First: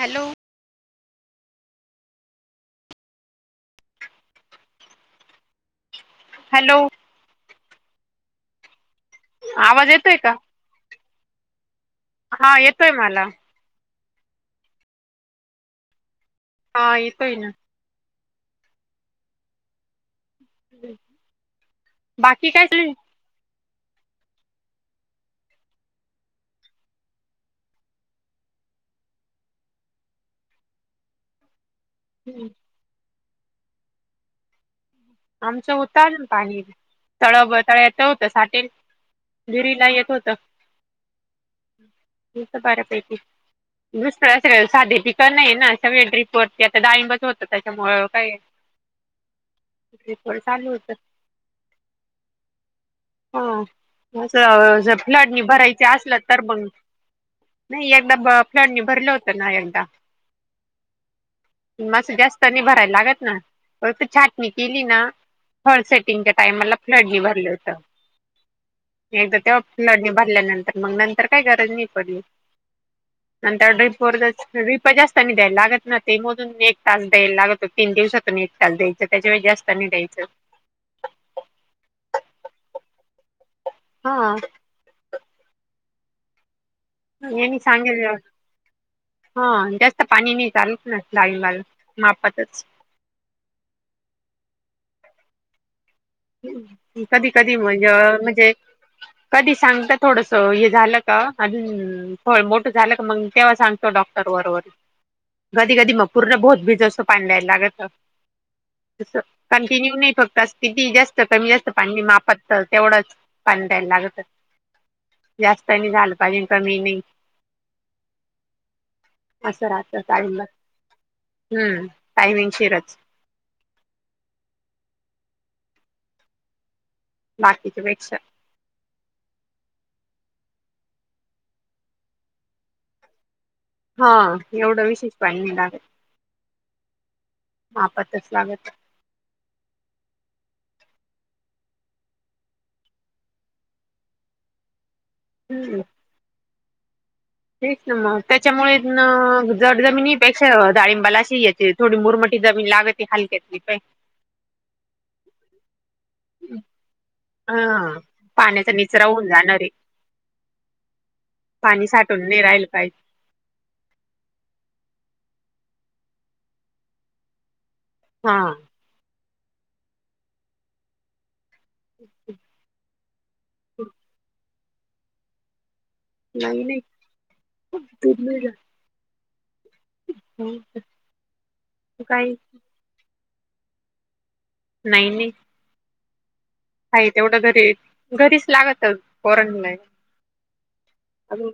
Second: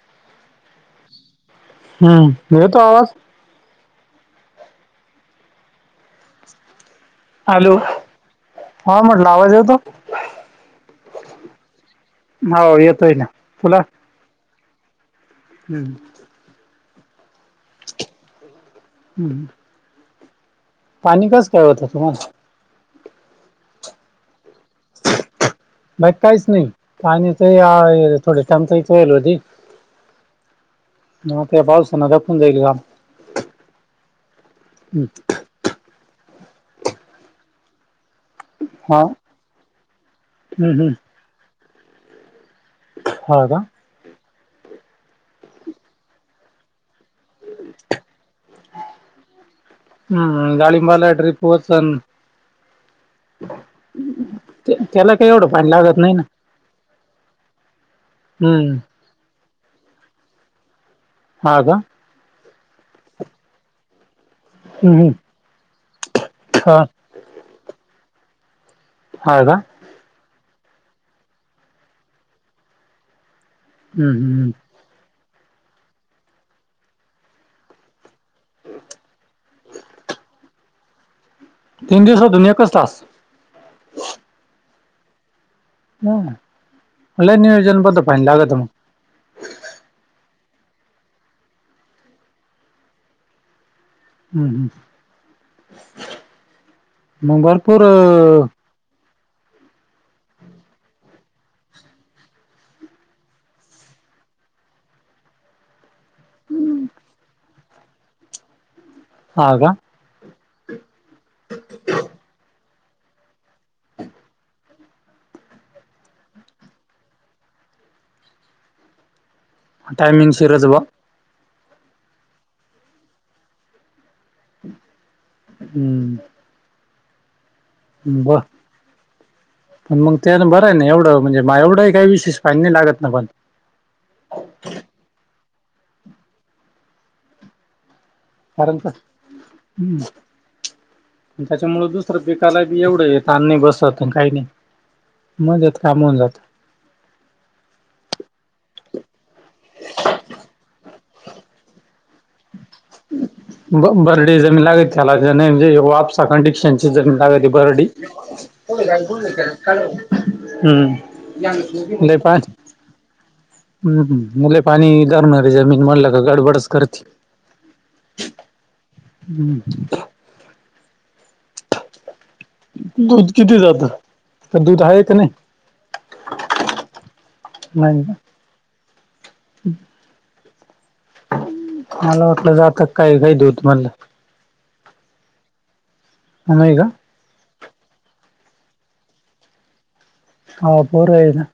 Hello हम्म येतो आवाज हॅलो हॅलो हा म्हटलं आवाज येवतो येतोय का? हा हो येतोय मला ना तुला हम्म हा येतोय ना हम्म पाणी काच काळवतं तुम्हाला ठी काय बाग काहीच नाही ते थोडे टाम तर इथ वईल होती म ते पावसना दखून जाईल का आमचं होत ना पाणी तळब तळ यच होतं साठेल हा विहिरीला येत होत हम्म हम्म तस बारा पैकी हा का दुसळ असे साधे पिक नाही ना अग वळ ड्रिपवरती आता डाईंबच होतं त्याच्यामुळ काय ड्रीप वर हम्म चालू होतं गाळिंबाला ट्रिप वचन ह असं त्याला फ्लड काही नि एवढं पाणी भरायचे लागत नाही असल ना तर मंग नाही एकदा ब हम्म फ्लडनी भरलं होतं ना एकदा ह का म जास्त भरायला लागत ना छ केली हम्म ना हम्म. हॉल सेटिंगच्या हा टाइमला फ्ली भरलं होतं एकदा हा का तेव्हा लढणी भरल्यानंतर मग नंतर काही गरज नाही पडली नंतर ड्रीप हम्म हम्म व जास्तनी द्यायला लागत ना ते मधून एक तास द्यायला लागतो तीन दिवसात काल द्यायं त्याच्या वे जास्त नाही्यायं तीन दिवस होतून एकच तास हा हा यांनी नियोजन पणत सांगितलं फान लागत मग हा जास्त पाणी नाही चालत ना लालून लाल मापातच हम् हम् कधी मग कधी भरपूर म्हणजे अ म्हणजे कधी सांगता थोडस हे झालं का अ थो मोठं झालं का मग तेव्हा सांगतो डॉक्टर बरोबर कधी कधी मग पूर्ण भोत भीज असं पाणी द्यायला लागतं हा का कंटिन्यू नाही फक्त किती जास्त कमी जास्त पाणी मापत तेवढंच पां द्यायला लागतच जास्त नाही झालं पाहिजे का मी नाही असं राहत टईमिंग डाळिंबात सिरजबा हम्म टाईमिंग शिरच हम्म बाकीचचे भेट वा पण मग त्याना बरं आहे ना एवढं म्हणजे मा एवढंही काही विशेष पाहिनी लागत ना पण हा एवढं विशेष पाणडाग हा पच लाग कारर का ह् त्याच्यामुळेळ दुसरं पिकाला बी एवढं येत आण्ही बसत काही नाही मज येत हम्म काम होऊन जातं तेच ना मग त्याच्यामुळे जड जमिनीपेक्षा डाळिंबाला अशी याचे थोडी मोरमठी जमीन लागत हलकेत बर्डी जमीन लागत त्याला नाही म्हणजे वापसा कंडिक्शनची जमीन लागय बर्डी हा पाण्याचा निचरा होऊन जाणार आहे म् पय का हम् मुले पाणीधरणारे जमीन मला का गडबडच करते हा हम्म अच्छा दूध किती जात तर दूध आहेा का नाही नंग नाही नाही का दुर्मला हो मला वाटलं जात काही काही देऊ तमला नाही नाही हग तेवढ घरी घरीच लागतच फॉरन ला हा बर आहे ना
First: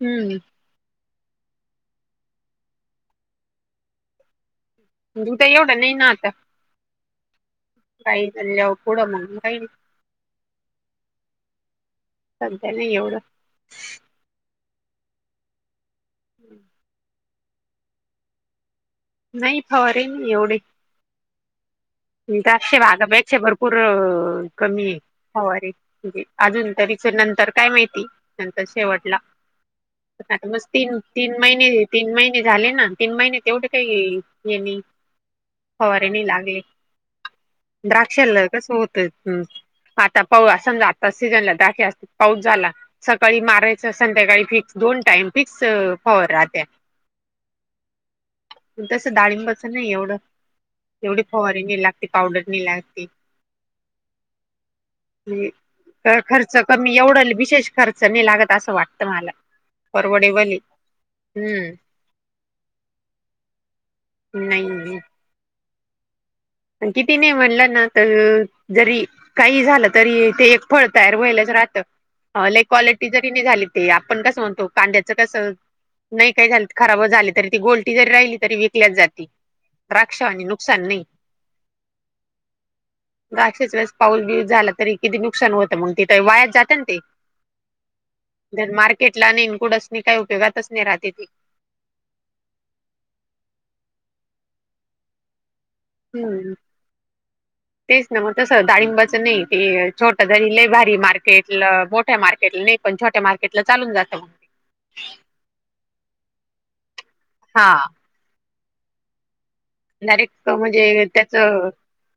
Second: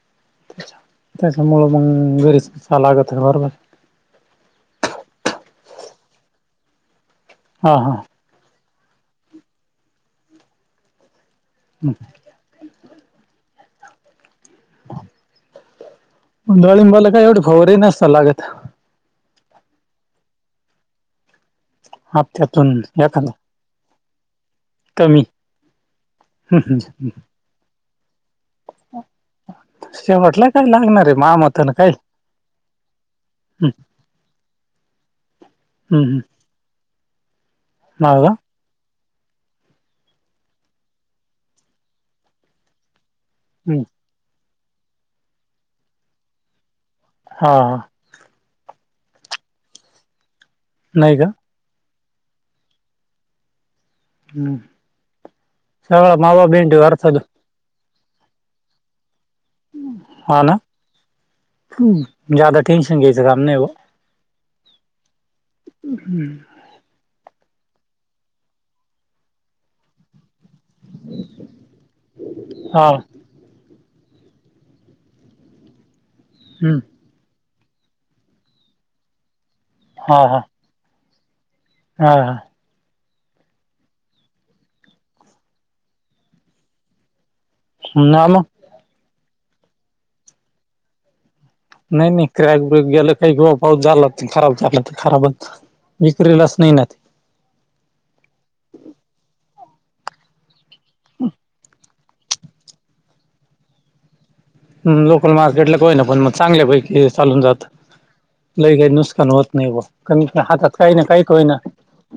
हम्म त्याच्यामुळं मग गरीच कसा लागत आहे बरोबर तुता एवढा नाही ना आता हा हा ई तल्याव कड मंगई नक सध्या नाही एवढं डळीबाला काय एवढी खरही नसत लागत नाही फवार आहे म एवढे हप्त्यातून चशे एखादा भागापेक्षा भरपूर कमी आहे हरे अजून तरीच नंतर काय माहिती नंतर शेवटला [inaudible] आता म तीन लागणार आहे तीन महिने मामताना काय तीन महिने झाले ना तीन महिने तेवढे काही येणे होरे नाही लागले हा का द्राक्षला स होत आता पाऊ समजा आता सीझनला दख अस पाऊस झाला सकाळी मारायचं संध्याकाळी फिक्स दोन टाइम फिक्स फ राहत्या हा ह प तसं डाळिंबाच नाही एवढं नाही एवढी का फवारीने लागते ते पावडर नाही लागते सगळा मावा खर्च बेंडी कमी अर्थ एवढाल विशेष खर्च नाही लागत असं वाटतं मला हा परवडेबल ना आहे हम्म जदा टेंशन घसम नाही नाही हम्म किती नाही म्हणलं ना तर जरी काही झालं तरी ते एक फळ तयार व्हायलाच राहत लाईक हा क्वालिटी जरी नाही झाली ते आपण कसं म्हणतो कांद्याचं कसं नाही काही झाले खराब झाले तरी ती गोलटी जरी राहिली तरी विकल्याच जाते हा हा राक्षवानी नुक सनी हा ह अक्षेच वेळेस पाऊस बिऊस झाला तरी किती नुकसान होतं मग तिथ वायात जातं ना ते नाम जर मार्केटला आणि इनक्लूड अस काही उपयगातच नाही राहते ती नाही नाही क्रॅक ब्रक गेलं काही पाऊस झाला खराब झाला तर खराबच हम्म विक्रीलाच नाही ना ते तेच ना मग तस डाळिंबाच नाही ते छोट ज ल बाहे मार्केट मोठ्या मार्कट नाही पणछट्या म्केट ला चालून जातं म लोकल मार्केटला काय ना पण मग चांगल्यापैकी चालून जात हा लई काही नुकसान होत नाही ब कारण डायरेक्ट हातात काही ना म्हणजे काही त्याच कही ना.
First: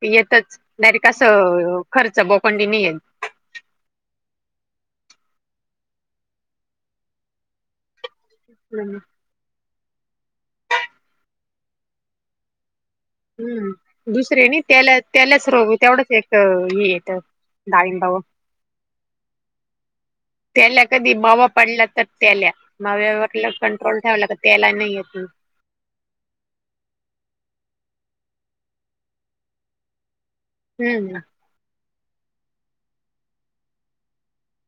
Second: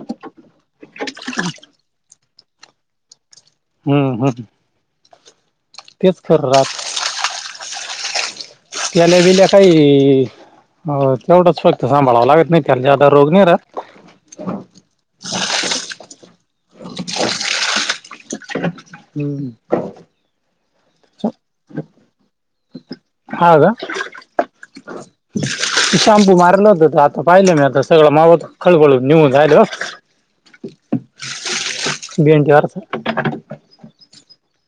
येतच नाहीरेट कसं खर्च बोकंडीने येल. हम्म होम. तेच कर राात येत त्याल्या विेल्या काही अ तेवढंच फक्त सांभाळावं लागत नाही. जदा रोग नाही र हम्म दुसरे त्याला त्यालाच रोग तेवढंच एक अ ह येत दडाईबाव हम्म. त्याला कधी मावा पडला तर त्याला मावटलं हा कंट्रोल ठेवाय लाग त्याला नाही येत. शांपू मारल होत आता पाहिलं मी आता सगळं मावत खळबळून निवऊून जाहिल. हम्म. भींटी वरस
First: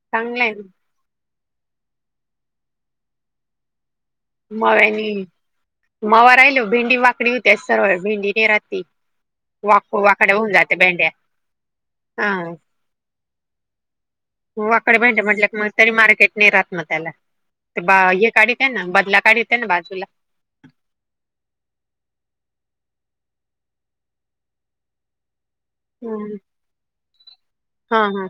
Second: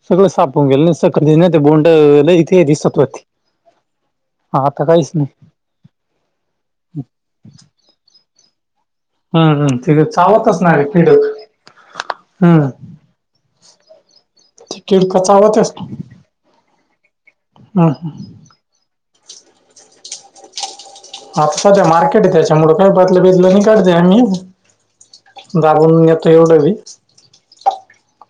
सगळं चांगला आहे ना. सापून गेलं स ते बोंड इथे त सत्व मव्यानी मवा राहिलो भेंडी वाकडी होती सर्व भेंडीने राात हम्म हम्म वाख तिथे वाकड्या होऊन चावतच जाते नाही भेंढ्या किडक हा. हम्म ती होवाकडे किडक बहि म्हटलं क मग चावतच ना. तरी मार्केट न राहात ना त्याला ते हम्म बा हम्म हे काढतय ना बदला काढेत आहे ना बाजूला आता सध्या मार्केट आहे त्याच्यामुळं काही बदल बिजल काढते आम्ही जाबून घेत हम्म. हेवडवी हा हा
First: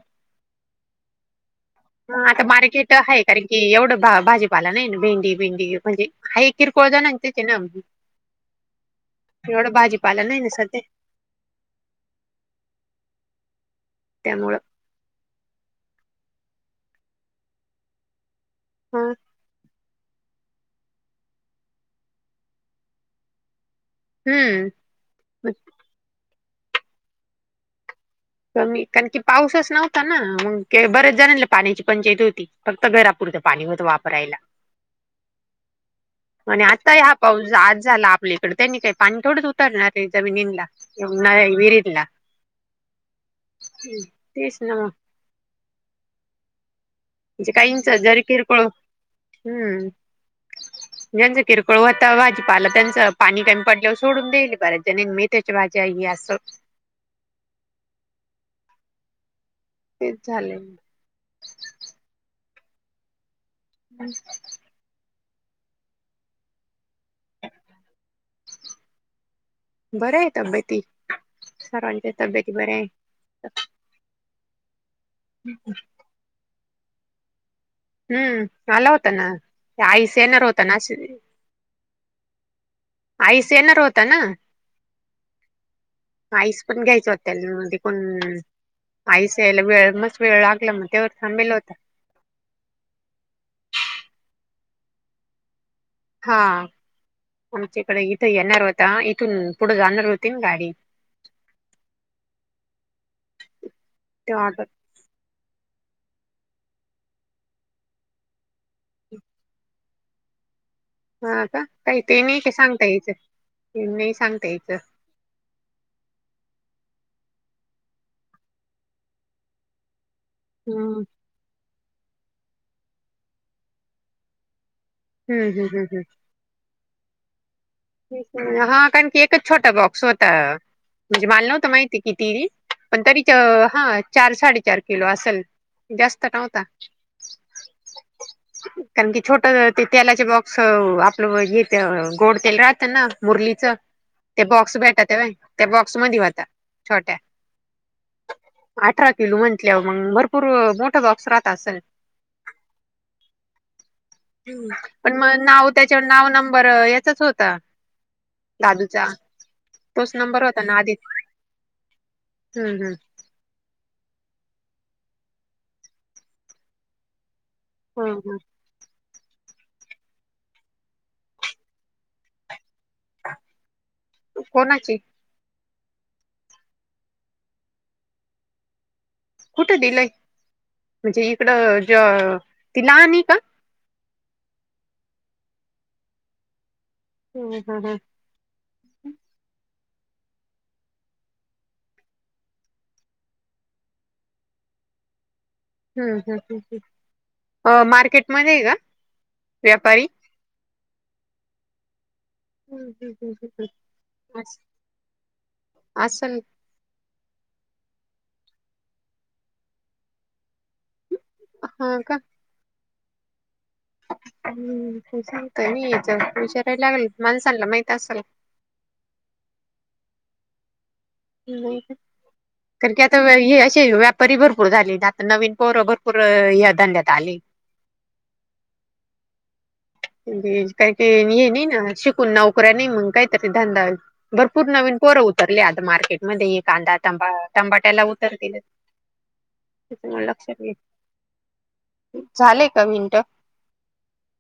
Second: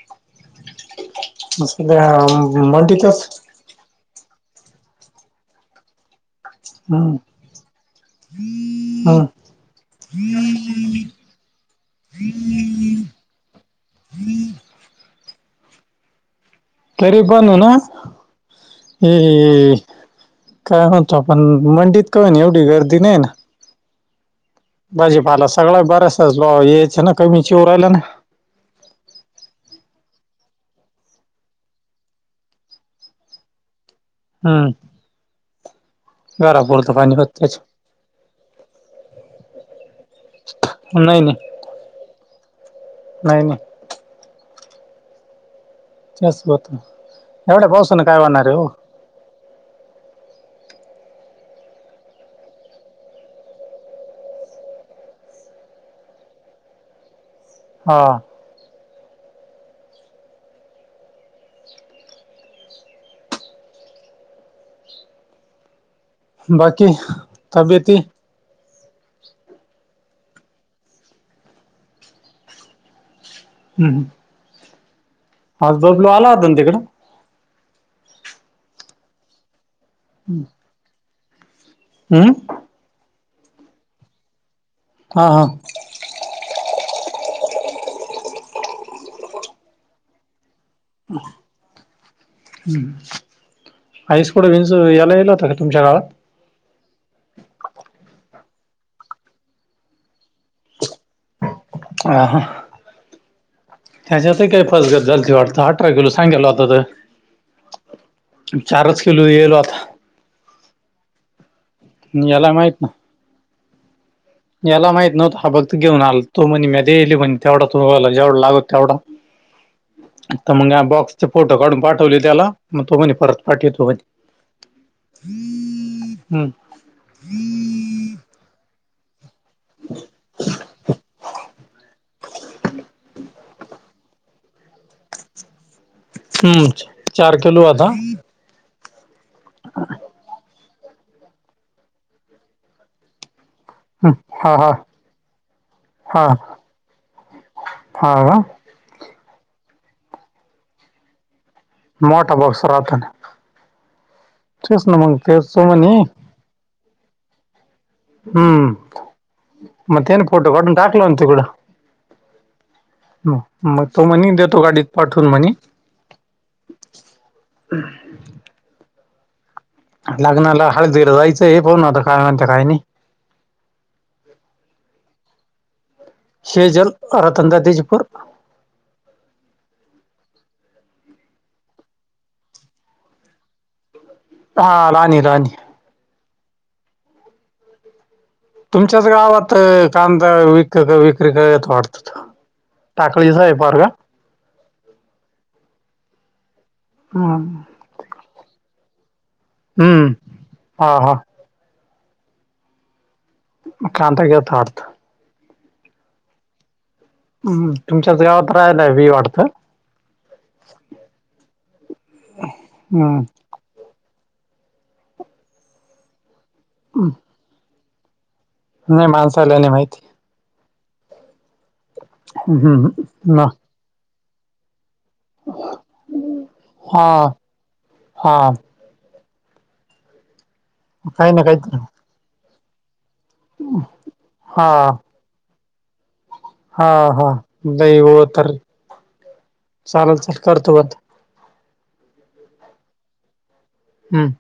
सध्या ह आता मार्केट आहे मंडीतच कारण की एवढं भाजीपाला नाही भेंडी भेंडी म्हणजे हई किरकळद ना हम्म अतेत नम हम्म एवढं भाजीपाला नाही ना सध त्यामुळं तेरी पण ना. हा. ते काय म्हणतो आपण मंडीत का ना एवढी गर्दी नाही ना. हम्म. भाजीपाला मग सगळा बऱ्याच लो याच ना कमी चि उराला ना. कमी कारण की पाऊसच नव्हता ना बरेच जणल ना पाण्याची पंचायती होती. फक्त घरपरं पाणी होत वाप हम्म. म्ह आता घरापुरतं हा पाणी होत पाऊस त्याच्या आज झाला आपल्याकड त्यांनी काही पाणी थोडंच उतरणार आहे जमिनींला नाही णा नाही वीरला नाही नाही. ह् तेच ना म च होत म्हणजे एवढ्या काहींच पाऊस ना काय जरी वाणार आहे किरकोळ हो. हम्म. ह. ज्यांचं किरकोळ होता भाजीपा आला त्यांचं पाणी कामी पडल्यावर सोडून द्याले बऱ्याच ज म त्याच्या बा जा अस. हा. तेच झाले. हम्. बाकी तब्ययती बरं आहे तब्यती सारव तब्यती बर आहे. हम् ह. हज बाजलू आला आ ना तिकडं. हम्म आला होता ना आईस येनर होता ना. हम. आईस येणार होता ना. हा हा आईस पण घ्यायचं होत कोण आयस याला वेळ मस् वेळ लागला मग तेवर थांबल होता आईसकुडं बच यायला येईल होता का तुमच्या गावात हा आमच्या इकडे इथं येणार होता इथून पुढं जाणार होती ना गाडी ह त्याच्यात तेव्हा काय ऑटो फसगत झालती वाटत आत अरा केलो सांगल आता चारच केलो येलो आता हा का काही ते नाही का याला माहित सांगता ना याच नाही सांग याला माहीत नव्हतताा बघ घेऊन आल तो म्हण मध्येले म्हण तेवढा तूला जेवढा लागत तेवढा तर मग या हम्म बॉक्सचे फोटो काढून पाठवले त्याला मग तो म्हणे परत पाठवेतो म्ह हम् हम् हम् हम हम्म हा कारण की एक छोटा बॉक्स होता म्हणजे माल नव्हत माहिती किती पण तरी हा चार साडेचार किलो असेल जास्त नव्हता हम्म चार किलो आता कारण की छोट ते तेलाचे बॉक्स आपलं येत गोड तेल राह. त्यांना मुरलीचं ते हा हा बॉक्स भेटतव त्या बॉक्स मध्ये हा होता छोट्या हा का अठरा किलो म्हटल्यावर मग भरपूर मोठं बॉक्स राहत असेल. मोठा बॉक्स राहत ना. ह् तेच ना पण मग तेच तो नाव म्हणे त्याच्यावर नाव नंबर याचाच होता हम्म दादूचा मग तोच त्याने नंबर फोटो होता काढून ना आदित टाकला तिकडं हम् हम हम्म. मग तो म्हनी देतो गाडीत पाठवून म्हणे हा हा लग्नाला हळद दिलं जायचं हे पाण आता काय म्हणत काय नाही त कोणाची सेजल रतन दाजी ची पोर कुठं दिलंय म्हणजे इकडं ज ति लहानी का हा राणी राणी हम् हम ह तुमच्याच गावात कांदा विक विक्री करत वाटत टाकळीच आहे पोरगा हम्म हम हम् ह हम मार्केटमध्ये आहे का व्यापारी हम्म. हा हा हम् ह् हम ह कांठा ठेवतात असल हम्म तुमच्याच गावात राहालाय वी वाटतं हा का हम् हम्म सांगतय म हशारायला लागल माणसाांला माहित असल नाही माणसाला नाही माहिती नाही हम्म. कारण की आता हम्म. हे असे व्यापारी भरपूर झाले द नवीन पोर भरपूर या धंद्यात आले हां काही हे नाही ना शिकून नोकऱ्या नाही मग काय तरी धंदा हा भरपूर नवीन कोरं उतरले आता मार्केटमध्ये हा कांदा हा तंबा लई तंबाट्याला हो उतर तर दिलं चालेल त्या चाल लक्षात घ करतो बंद झालेय का मिंट हम्म